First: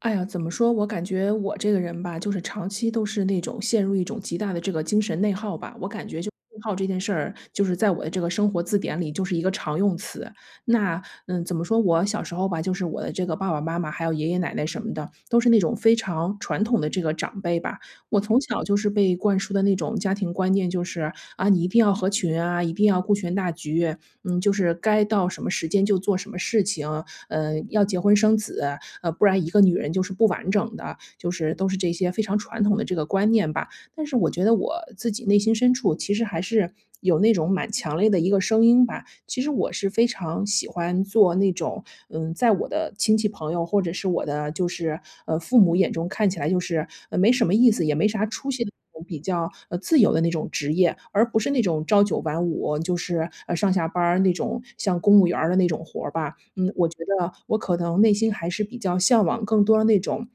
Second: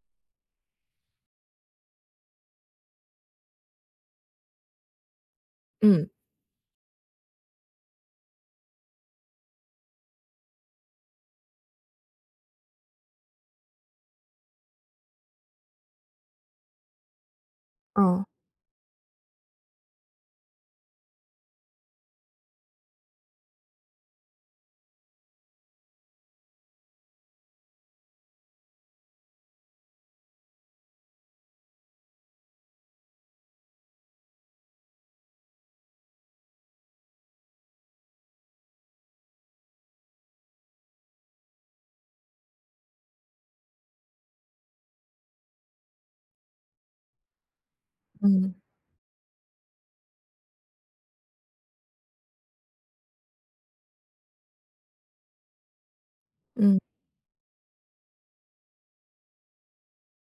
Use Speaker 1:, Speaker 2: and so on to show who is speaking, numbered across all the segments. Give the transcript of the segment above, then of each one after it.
Speaker 1: 哎呀，怎么说？我感觉我这个人吧，就是长期都是那种陷入一种极大的这个精神内耗吧。我感
Speaker 2: 嗯，
Speaker 1: 觉就内耗这件事儿，就是在我的这个生活字典里就是一个常用词。那怎么说？我小时候吧，就是我的这个爸爸妈妈还有爷爷奶奶什么的，都是那种非常传统的这个长辈吧。我
Speaker 2: 哦，
Speaker 1: 从小就是被灌输的那种家庭观念，就是啊，你一定要合群啊，一定要顾全大局，就是该到什么时间就做什么事情，要结婚生子，不然一个女人就是不完整的，就是都是这些非常传统的这个观念吧。但是我觉得我自己内心深处其实还是有那种蛮强烈的一个声音吧，其实我是非常喜欢做那种，在我的亲戚朋友或者是我的就是，父母眼中看起来就是，没什么意思，也没啥出
Speaker 2: 嗯，
Speaker 1: 息的那种比较，自由的那种职业，而不是那种朝九晚五，就是，上下班儿那种像公务员儿的那种活儿吧。嗯，
Speaker 2: 嗯，
Speaker 1: 我觉得我可能内心还是比较向往更多的那种，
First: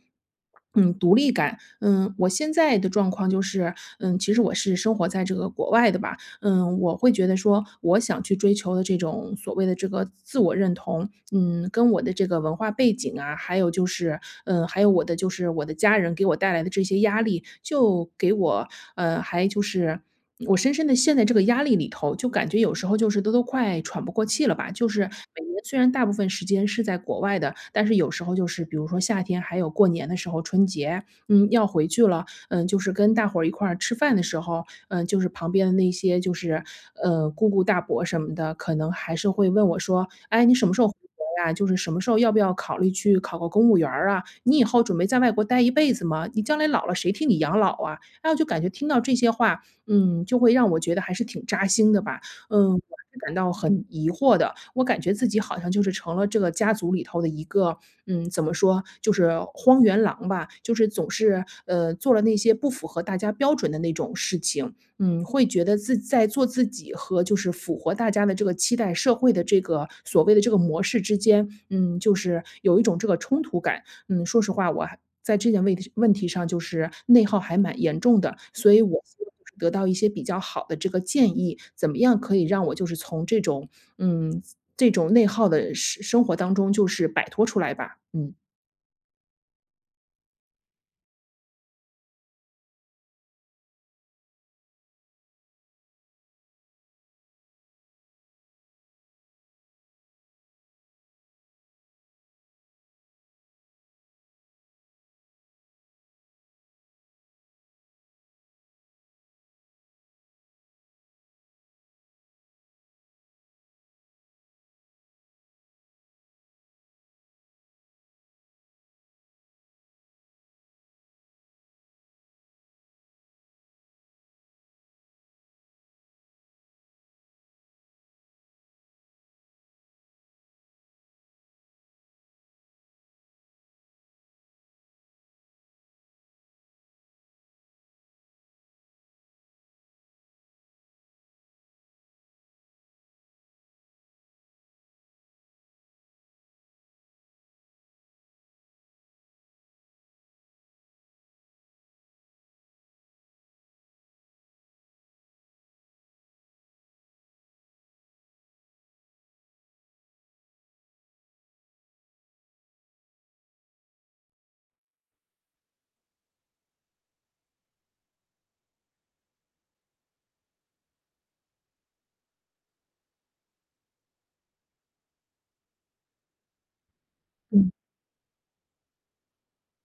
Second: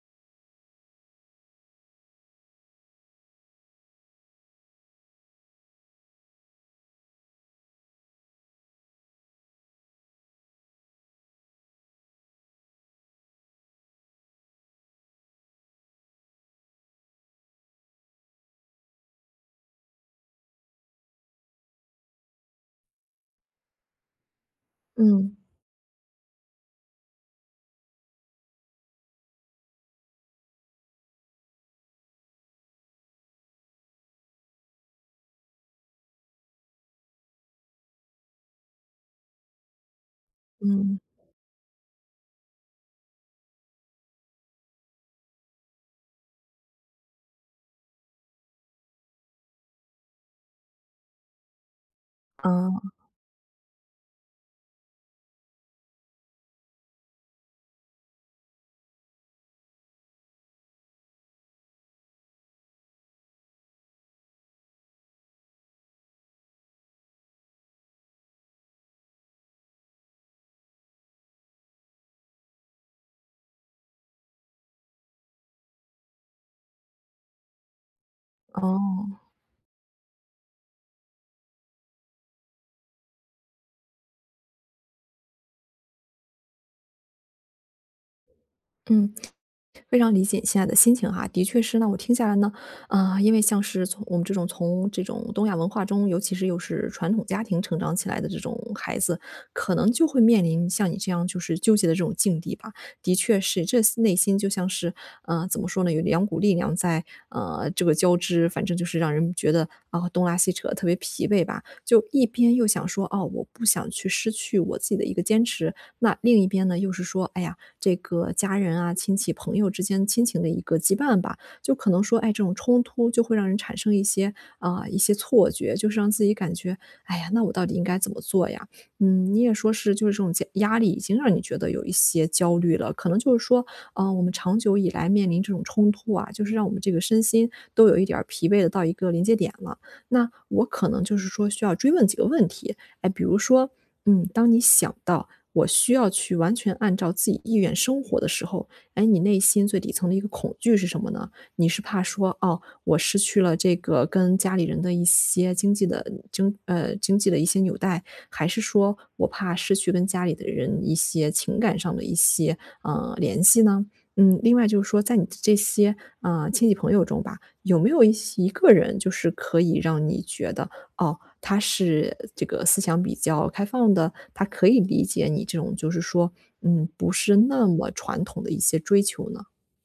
Speaker 1: 独立感。嗯，我现在的状况就是，其实我是生活在这个国外的吧，我会觉得说，我想去追求的这种所谓的这个自我认同，跟我的这个文化背景啊，还有就是，还有我的家人给我带来的这些压力，就给我，还就是我深深的陷在这个压力里头，就感觉有时候就是都快喘不过气了吧。就是
Speaker 2: 嗯，
Speaker 1: 每年虽然大部分时间是在国外的，但是有时候就是比如说夏天，还有过年的时候，春节，要回去了，就是跟大伙儿一块儿吃饭的时候，就是旁边的那些就是，姑姑大伯什么的，可能还是会问我说："哎，你什么时候回
Speaker 2: 嗯，
Speaker 1: 国呀？就是什么时候要不要考虑去考个公务员儿啊？你以后准备在外国待一辈子吗？你将来老了谁替你养老啊？"哎，我就感觉听到这些话，就会让我觉得还是挺扎心的吧。我
Speaker 2: 哦，
Speaker 1: 还是感到很疑惑的，我感觉自己好像就是成了这个家族里头的一个，怎么说，就是荒原狼吧，就是总是，做了那些不符合大家标准的那种事情。会觉得自在做自己和就是符合大家的这个期待、社会的这个所谓的这个模式之间，就是有一种这个冲突感。嗯，说实话，我还在这件问题上就是内耗还蛮严重的，所以我
Speaker 2: 哦，
Speaker 1: 希望就是得到一些比较好的这个建议，怎么样可以让我就是从这种嗯这种内耗的生活当中就是摆脱出来吧？嗯
Speaker 2: 嗯。非常理解你现在的心情哈，的确是。那我听下来呢，因为像是从我们这种从这种东亚文化中，尤其是又是传统家庭成长起来的这种孩子，可能就会面临像你这样就是纠结的这种境地吧。的确是，这内心就像是，怎么说呢，有两股力量在，这个交织，反正就是让人觉得啊、东拉西扯，特别疲惫吧。就一边又想说，哦，我不想去失去我自己的一个坚持，那另一边呢，又是说，哎呀，这个家人啊、亲戚、朋友之间亲情的一个羁绊吧，就可能说，哎，这种冲突就会让人产生一些啊、一些错觉，就是让自己感觉，哎呀，那我到底应该怎么做呀？嗯，你也说是，就是这种加压力已经让你觉得有一些焦虑了，可能就是说，啊我们长久以来面临这种冲突啊，就是让我们这个身心都有一点儿疲惫的到一个临界点了。那我可能就是说需要追问几个问题，哎，比如说，嗯，当你想到我需要去完全按照自己意愿生活的时候，哎，你内心最底层的一个恐惧是什么呢？你是怕说，哦，我失去了这个跟家里人的一些经济的经济的一些纽带，还是说我怕失去跟家里的人一些情感上的一些联系呢？嗯，另外就是说，在你这些亲戚朋友中吧，有没有一个人就是可以让你觉得哦，他是这个思想比较开放的，他可以理解你这种就是说，嗯，不是那
Speaker 1: 嗯。
Speaker 2: 么传统的一些追求呢？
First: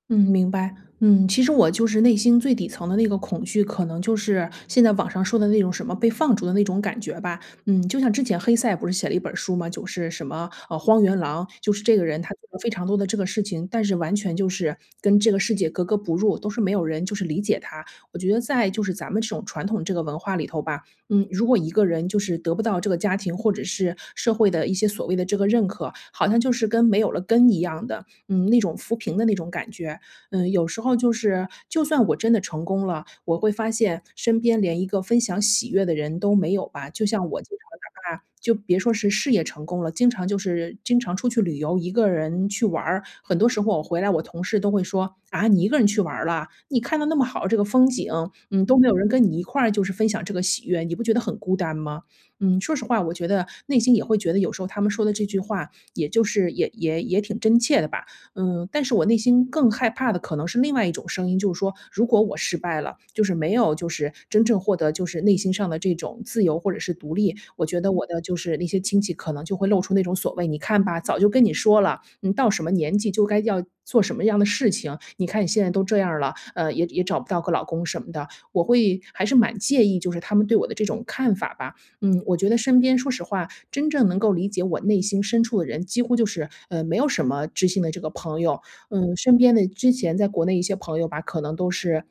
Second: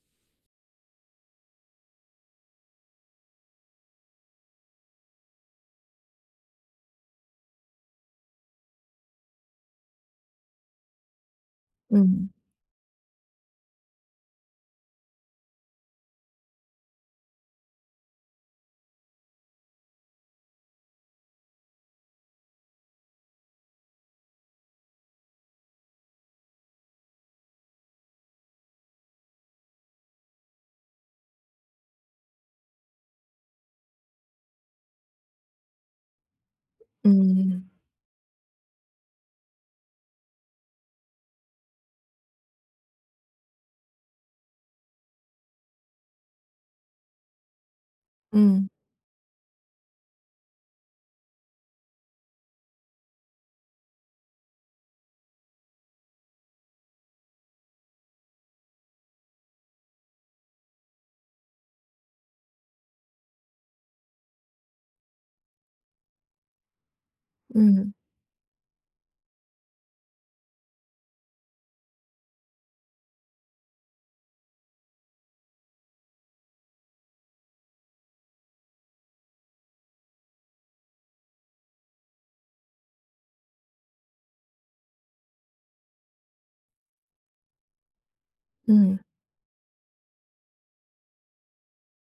Speaker 1: 嗯，明白。其实我就是内心最底层的那个恐惧，可能就是现在网上说的那种什么被放逐的那种感觉吧。就像之前黑塞不是写了一本书嘛，就是什么荒原狼，就是这个人他
Speaker 2: 嗯，
Speaker 1: 做了非常多的这个事情，但是完全就是跟这个世界格格不入，都是没有人就是理解他。我觉得在就是咱们这种传统这个文化里头吧，如果一个人就是得不到这个家庭或者是社会的一些所谓的这个认可，好像就是跟没有了根一样的，那种浮萍的那种感觉。有时候就是就算我真的成功了，我会发现身边连一个分享喜悦的人都没有吧。就像我经
Speaker 2: 嗯，
Speaker 1: 常哪怕就别说是事业成功了，经常就是经常出去旅游，一个人去玩儿很多时候我回来，我同事都会说："啊，你一个人去玩儿了？你看到那么好这个风景，
Speaker 2: 嗯，
Speaker 1: 都没有人跟你一块儿就是分享这个喜悦，你不觉得很孤单吗？"说实话，我觉得内心也会觉得有时候他们说的这句话，也就是也挺真切的吧。但是我内心更害怕的可能是另外一种声音，就是说，如果我失败了，就是没有就是真正获得就是内心上的这种自由或者是独立，我觉得
Speaker 2: 嗯，
Speaker 1: 我的就是那些亲戚可能就会露出那种所谓，你看吧，早就跟你说了，你到什么年纪就该要做什么样的事情，你看你现在都这样了，也找不到个老公什么的，我会还是蛮介意就是他们对我的这种看法吧。我觉得身边说实话，真正能够理解我内心深处的人，几乎就是没有什么知心的这个朋友。
Speaker 2: 嗯，
Speaker 1: 身边的之前在国内一些朋友吧，可能都是。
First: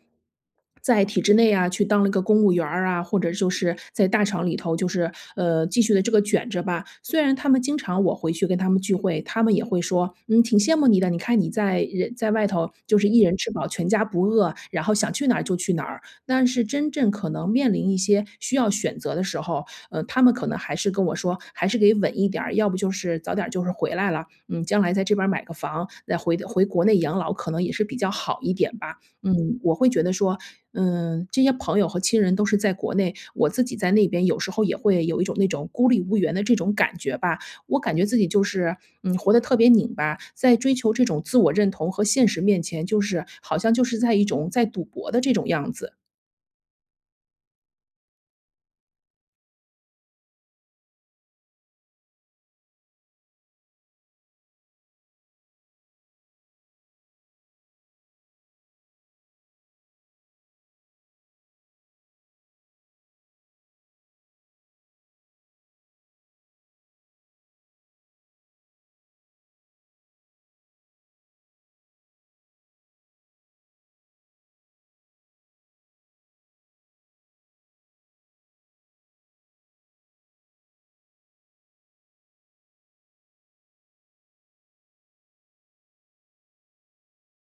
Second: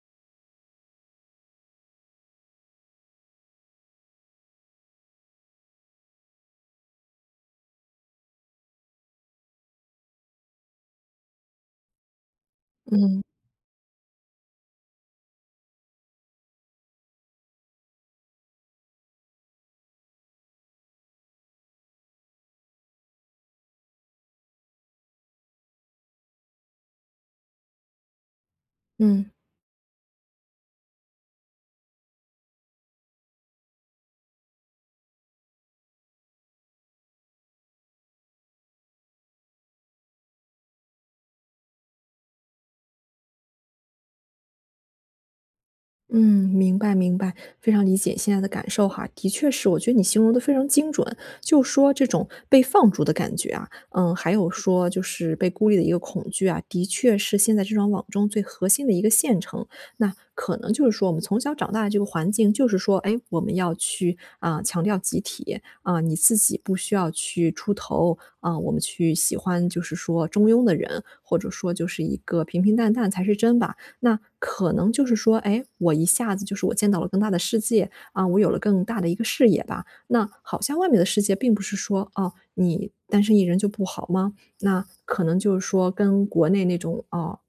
Speaker 1: 在体制内啊，去当了一个公务员儿啊，或者就是在大厂里头，就是继续的这个卷着吧。虽然他们经常我回去跟他们聚会，他们也会说，挺羡慕你的。你看你在人在外头就是
Speaker 2: 嗯，
Speaker 1: 一
Speaker 2: 嗯
Speaker 1: 人吃饱全家不饿，然后想去哪儿就去哪儿。但是真正可能面临一些需要选择的时候，他们可能还是跟我说，还是给稳一点儿，要不就是早点儿就是回来了，将来在这边儿买个房，再回国内养老可能也是比较好一点吧。
Speaker 2: 嗯。
Speaker 1: 我会觉得说，这些朋友和亲人都是在国内，我自己在那边有时候也会有一种那种孤立无援的这种感觉吧。我感觉自己就是，活得特别拧巴，在追求这种自我认同和现实面前，就是好像就是在一种在赌博的这种样子。
Speaker 2: 嗯，明白明白，非常理解现在的感受哈。的确是，我觉得你形容的非常精准，就说这种被放逐的感觉啊，嗯，还有说就是被孤立的一个恐惧啊，的确是现在这张网中最核心的一个线程。那可能就是说我们从小长大的这个环境，就是说，哎，我们要去啊、强调集体啊、你自己不需要去出头啊、我们去喜欢就是说中庸的人，或者说就是一个平平淡淡才是真吧。那可能就是说，哎，我一下子就是我见到了更大的世界啊，我有了更大的一个视野吧。那好像外面的世界并不是说，哦，你单身一人就不好吗？那可能就是说跟国内那种，哦，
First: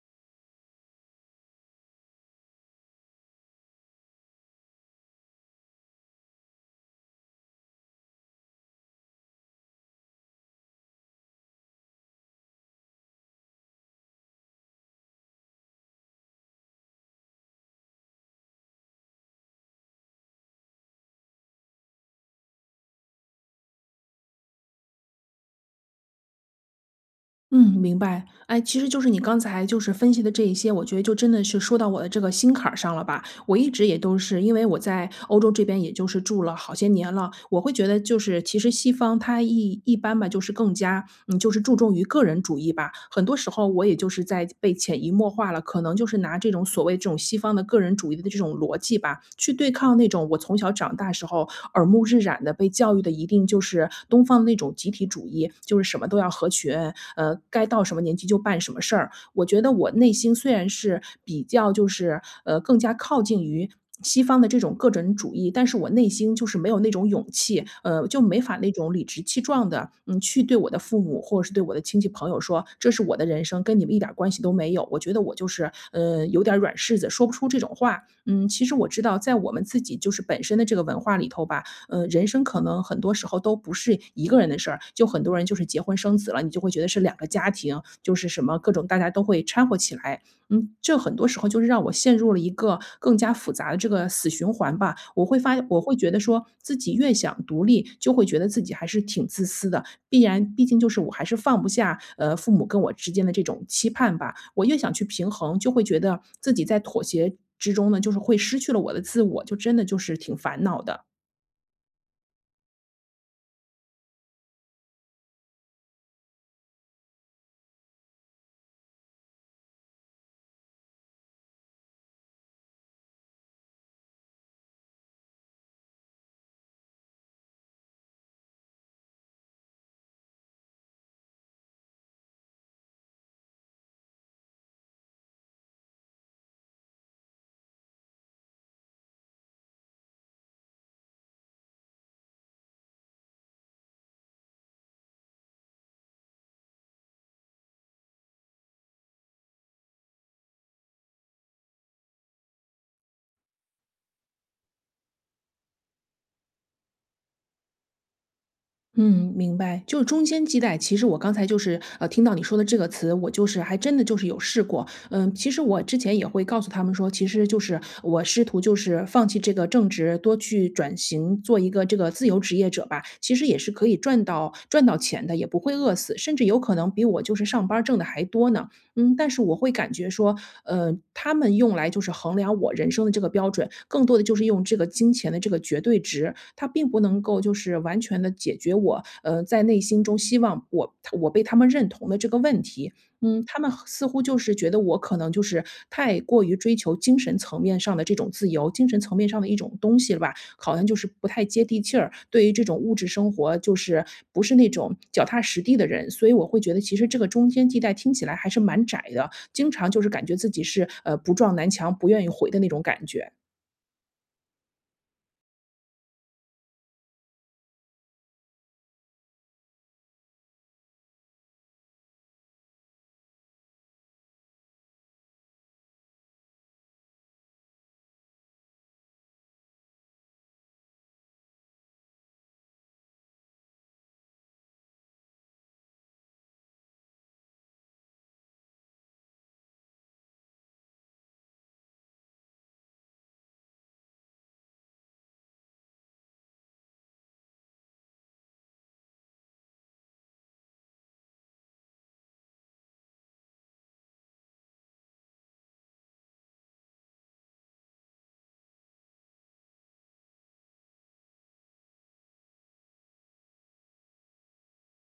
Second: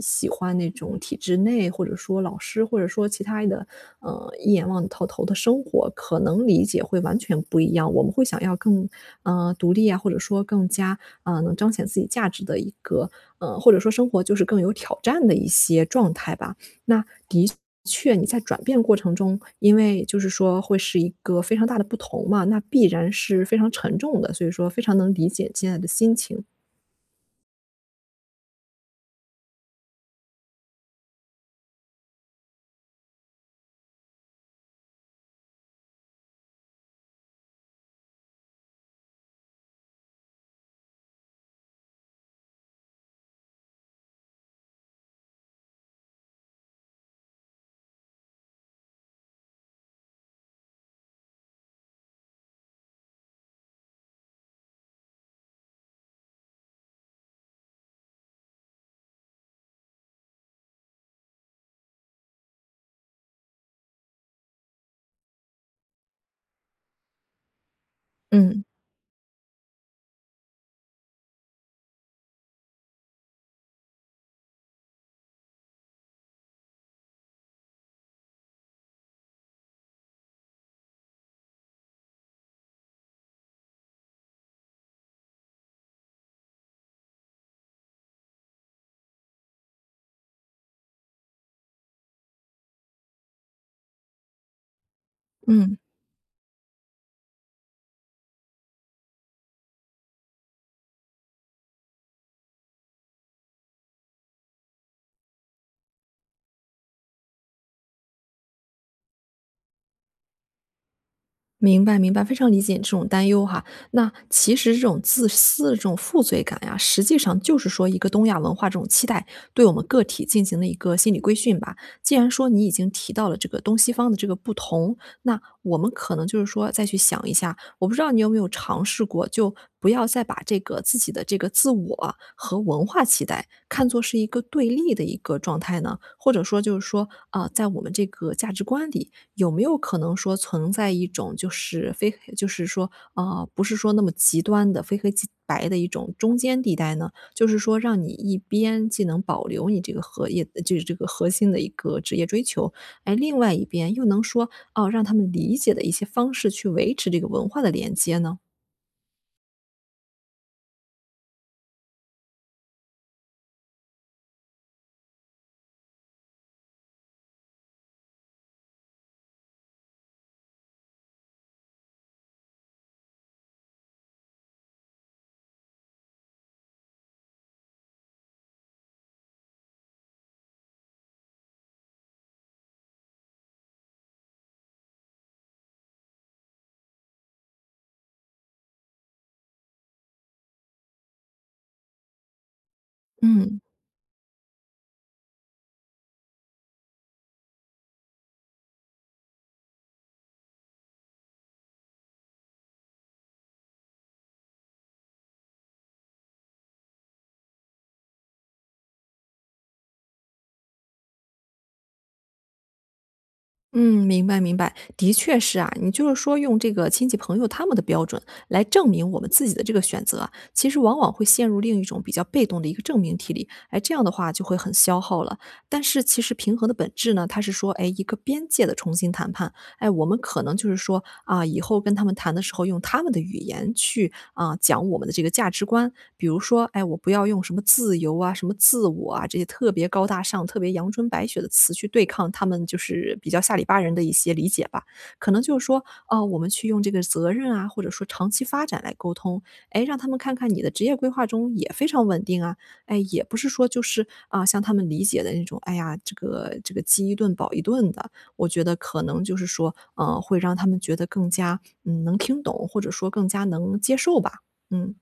Speaker 2: 喜欢那种体制内，或者说老师，或者说其他的，一眼望到头的生活，可能理解会完全不一样。我们会想要更，独立啊，或者说更加，能彰显自己价值的一个，或者说生活就是更有挑战的一些状态吧。那的确你在转变过程中，因为就是说会是一个非常大的不同嘛，那必然是非常沉重的，所以说非常能理解现在的心情。
Speaker 1: 嗯，明白。哎，其实就是你刚才就是分析的这一些，我觉得就真的是说到我的这个心坎儿上了吧。我一直也都是因为我在欧洲这边，也就是住了好些年了，我会觉得就是其实西方它一般吧，就是更加就是注重于个人主义吧。很多时候我也就是在被潜移默化了，可能就是拿这种所谓这种西方的个人主义的这种逻辑吧，去对抗那种我从小长大时候耳目日染的被教育的一定就是东方那种集体主义，就是什么都要合群，该到什么年纪就办什么事儿。我觉得我内心虽然是比较就是更加靠近于，西方的这种个人主义，但是我内心就是没有那种勇气，就没法
Speaker 2: 嗯。
Speaker 1: 那种理直气壮的，去对我的父母或者是对我的亲戚朋友说，这是我的人生，跟你们一点儿关系都没有。我觉得我就是，有点儿软柿子，说不出这种话。嗯，其实我知道，在我们自己就是本身的这个文化里头吧，人生可能很多时候都不是一个人的事儿，就很多人就是结婚生子了，你就会觉得是两个家庭，就是什么各种大家都会掺和起来。这很多时候就是让我陷入了一个更加复杂的这个死循环吧。
Speaker 2: 嗯。
Speaker 1: 我会觉得说自己越想独立，就会觉得自己还是挺自私的，必然毕竟就是我还是放不下，父母跟我之间的这种期盼吧。我越想去平衡，就会觉得自己在妥协之中呢，就是会失去了我的自我，就真的就是挺烦恼的。
Speaker 2: 明白明白，非常理解你这种担忧哈。那其实这种自私的这种负罪感呀，实际上就是说一个东亚文化这种期待对我们个体进行的一个心理规训吧。既然说你已经提到了这个东西方的这个不同，那我们可能就是说再去想一下，我不知道你有没有尝试过，就不要再把这个自己的这个自我和文化期待看作是一个对立的一个状态呢？或者说就是说在我们这个价值观里，有没有可能说存在一种就是非黑就是说，啊不是说那么极端的非黑即白的一种中间地带呢？就是说让你一边既能保留你这个荷业就是这个核心的一个职业追求，哎，另外一边又能说，哦，让他们理解的一些方式去维持这个文化的连接呢？
Speaker 1: 嗯，明白。就是中间地带，其实我刚才就是，听到你说的这个词，我就是还真的就是有试过。嗯，其实我之前也会告诉他们说，其实就是我试图就是放弃这个正职，多去转型做一个这个自由职业者吧。其实也是可以赚到钱的，也不会饿死，甚至有可能比我就是上班挣的还多呢。但是我会感觉说，他们用来就是衡量我人生的这个标准，更多的就是用这个金钱的这个绝对值，它并不能够就是完全的解决我，在内心中希望我被他们认同的这个问题。他
Speaker 2: 嗯。
Speaker 1: 们似乎就是觉得我可能就是太过于追求精神层面上的这种自由，精神层面上的一种东西了吧，好像就是不太接地气儿，对于这种物质生活就是不是那种脚踏实地的人，所以我会觉得其实这个中间地带听起来还是蛮窄的，经常就是感觉自己是，不撞南墙不愿意回的那种感觉。
Speaker 2: 嗯，明白明白，的确是啊。你就是说用这个亲戚朋友他们的标准来证明我们自己的这个选择啊其实往往会陷入另一种比较被动的一个证明题里，哎，这样的话就会很消耗了。但是其实平衡的本质呢，它是说，哎，一个边界的重新谈判，哎，我们可能就是说啊，以后跟他们谈的时候用他们的语言去啊，讲我们的这个价值观。比如说，哎，我不要用什么自由啊、什么自我啊这些特别高大上、特别阳春白雪的词去对抗他们就是比较下里巴人的一些理解吧。可能就是说，哦，我们去用这个责任啊，或者说长期发展来沟通，哎，让他们看看你的职业规划中也非常稳定啊，哎，也不是说就是啊，像他们理解的那种，哎呀，这个饥一顿饱一顿的，我觉得可能就是说，会让他们觉得更加，嗯，能听懂，或者说更加能接受吧。嗯。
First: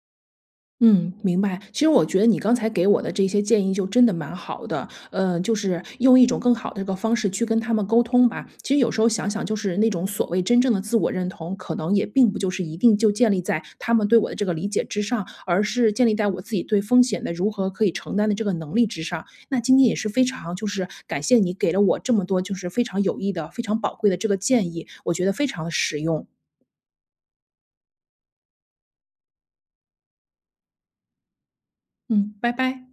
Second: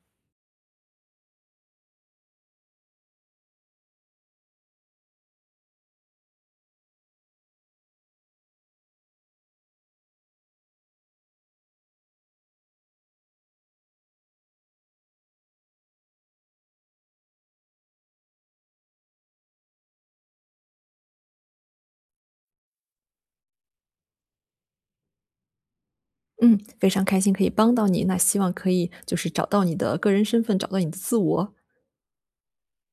Speaker 1: 嗯，明白。其实我觉得你刚才给我的这些建议就真的蛮好的，就是用一种更好的这个方式去跟他们沟通吧。其实有时候想想，就是那种所谓真正的自我认同，可能也并不就是一定就建立在他们对我的这个理解之上，而是建立在我自己对风险的如何可以承担的这个能力之上。那今天也是非常就是感谢你给了我这么多就是非常有益的、非常宝贵的这个建议，我觉得非常的实用。
Speaker 2: 嗯，非常开心可以帮到你，那希望可以就是找到你的个人身份，找到你的自我。
Speaker 1: 嗯，拜拜。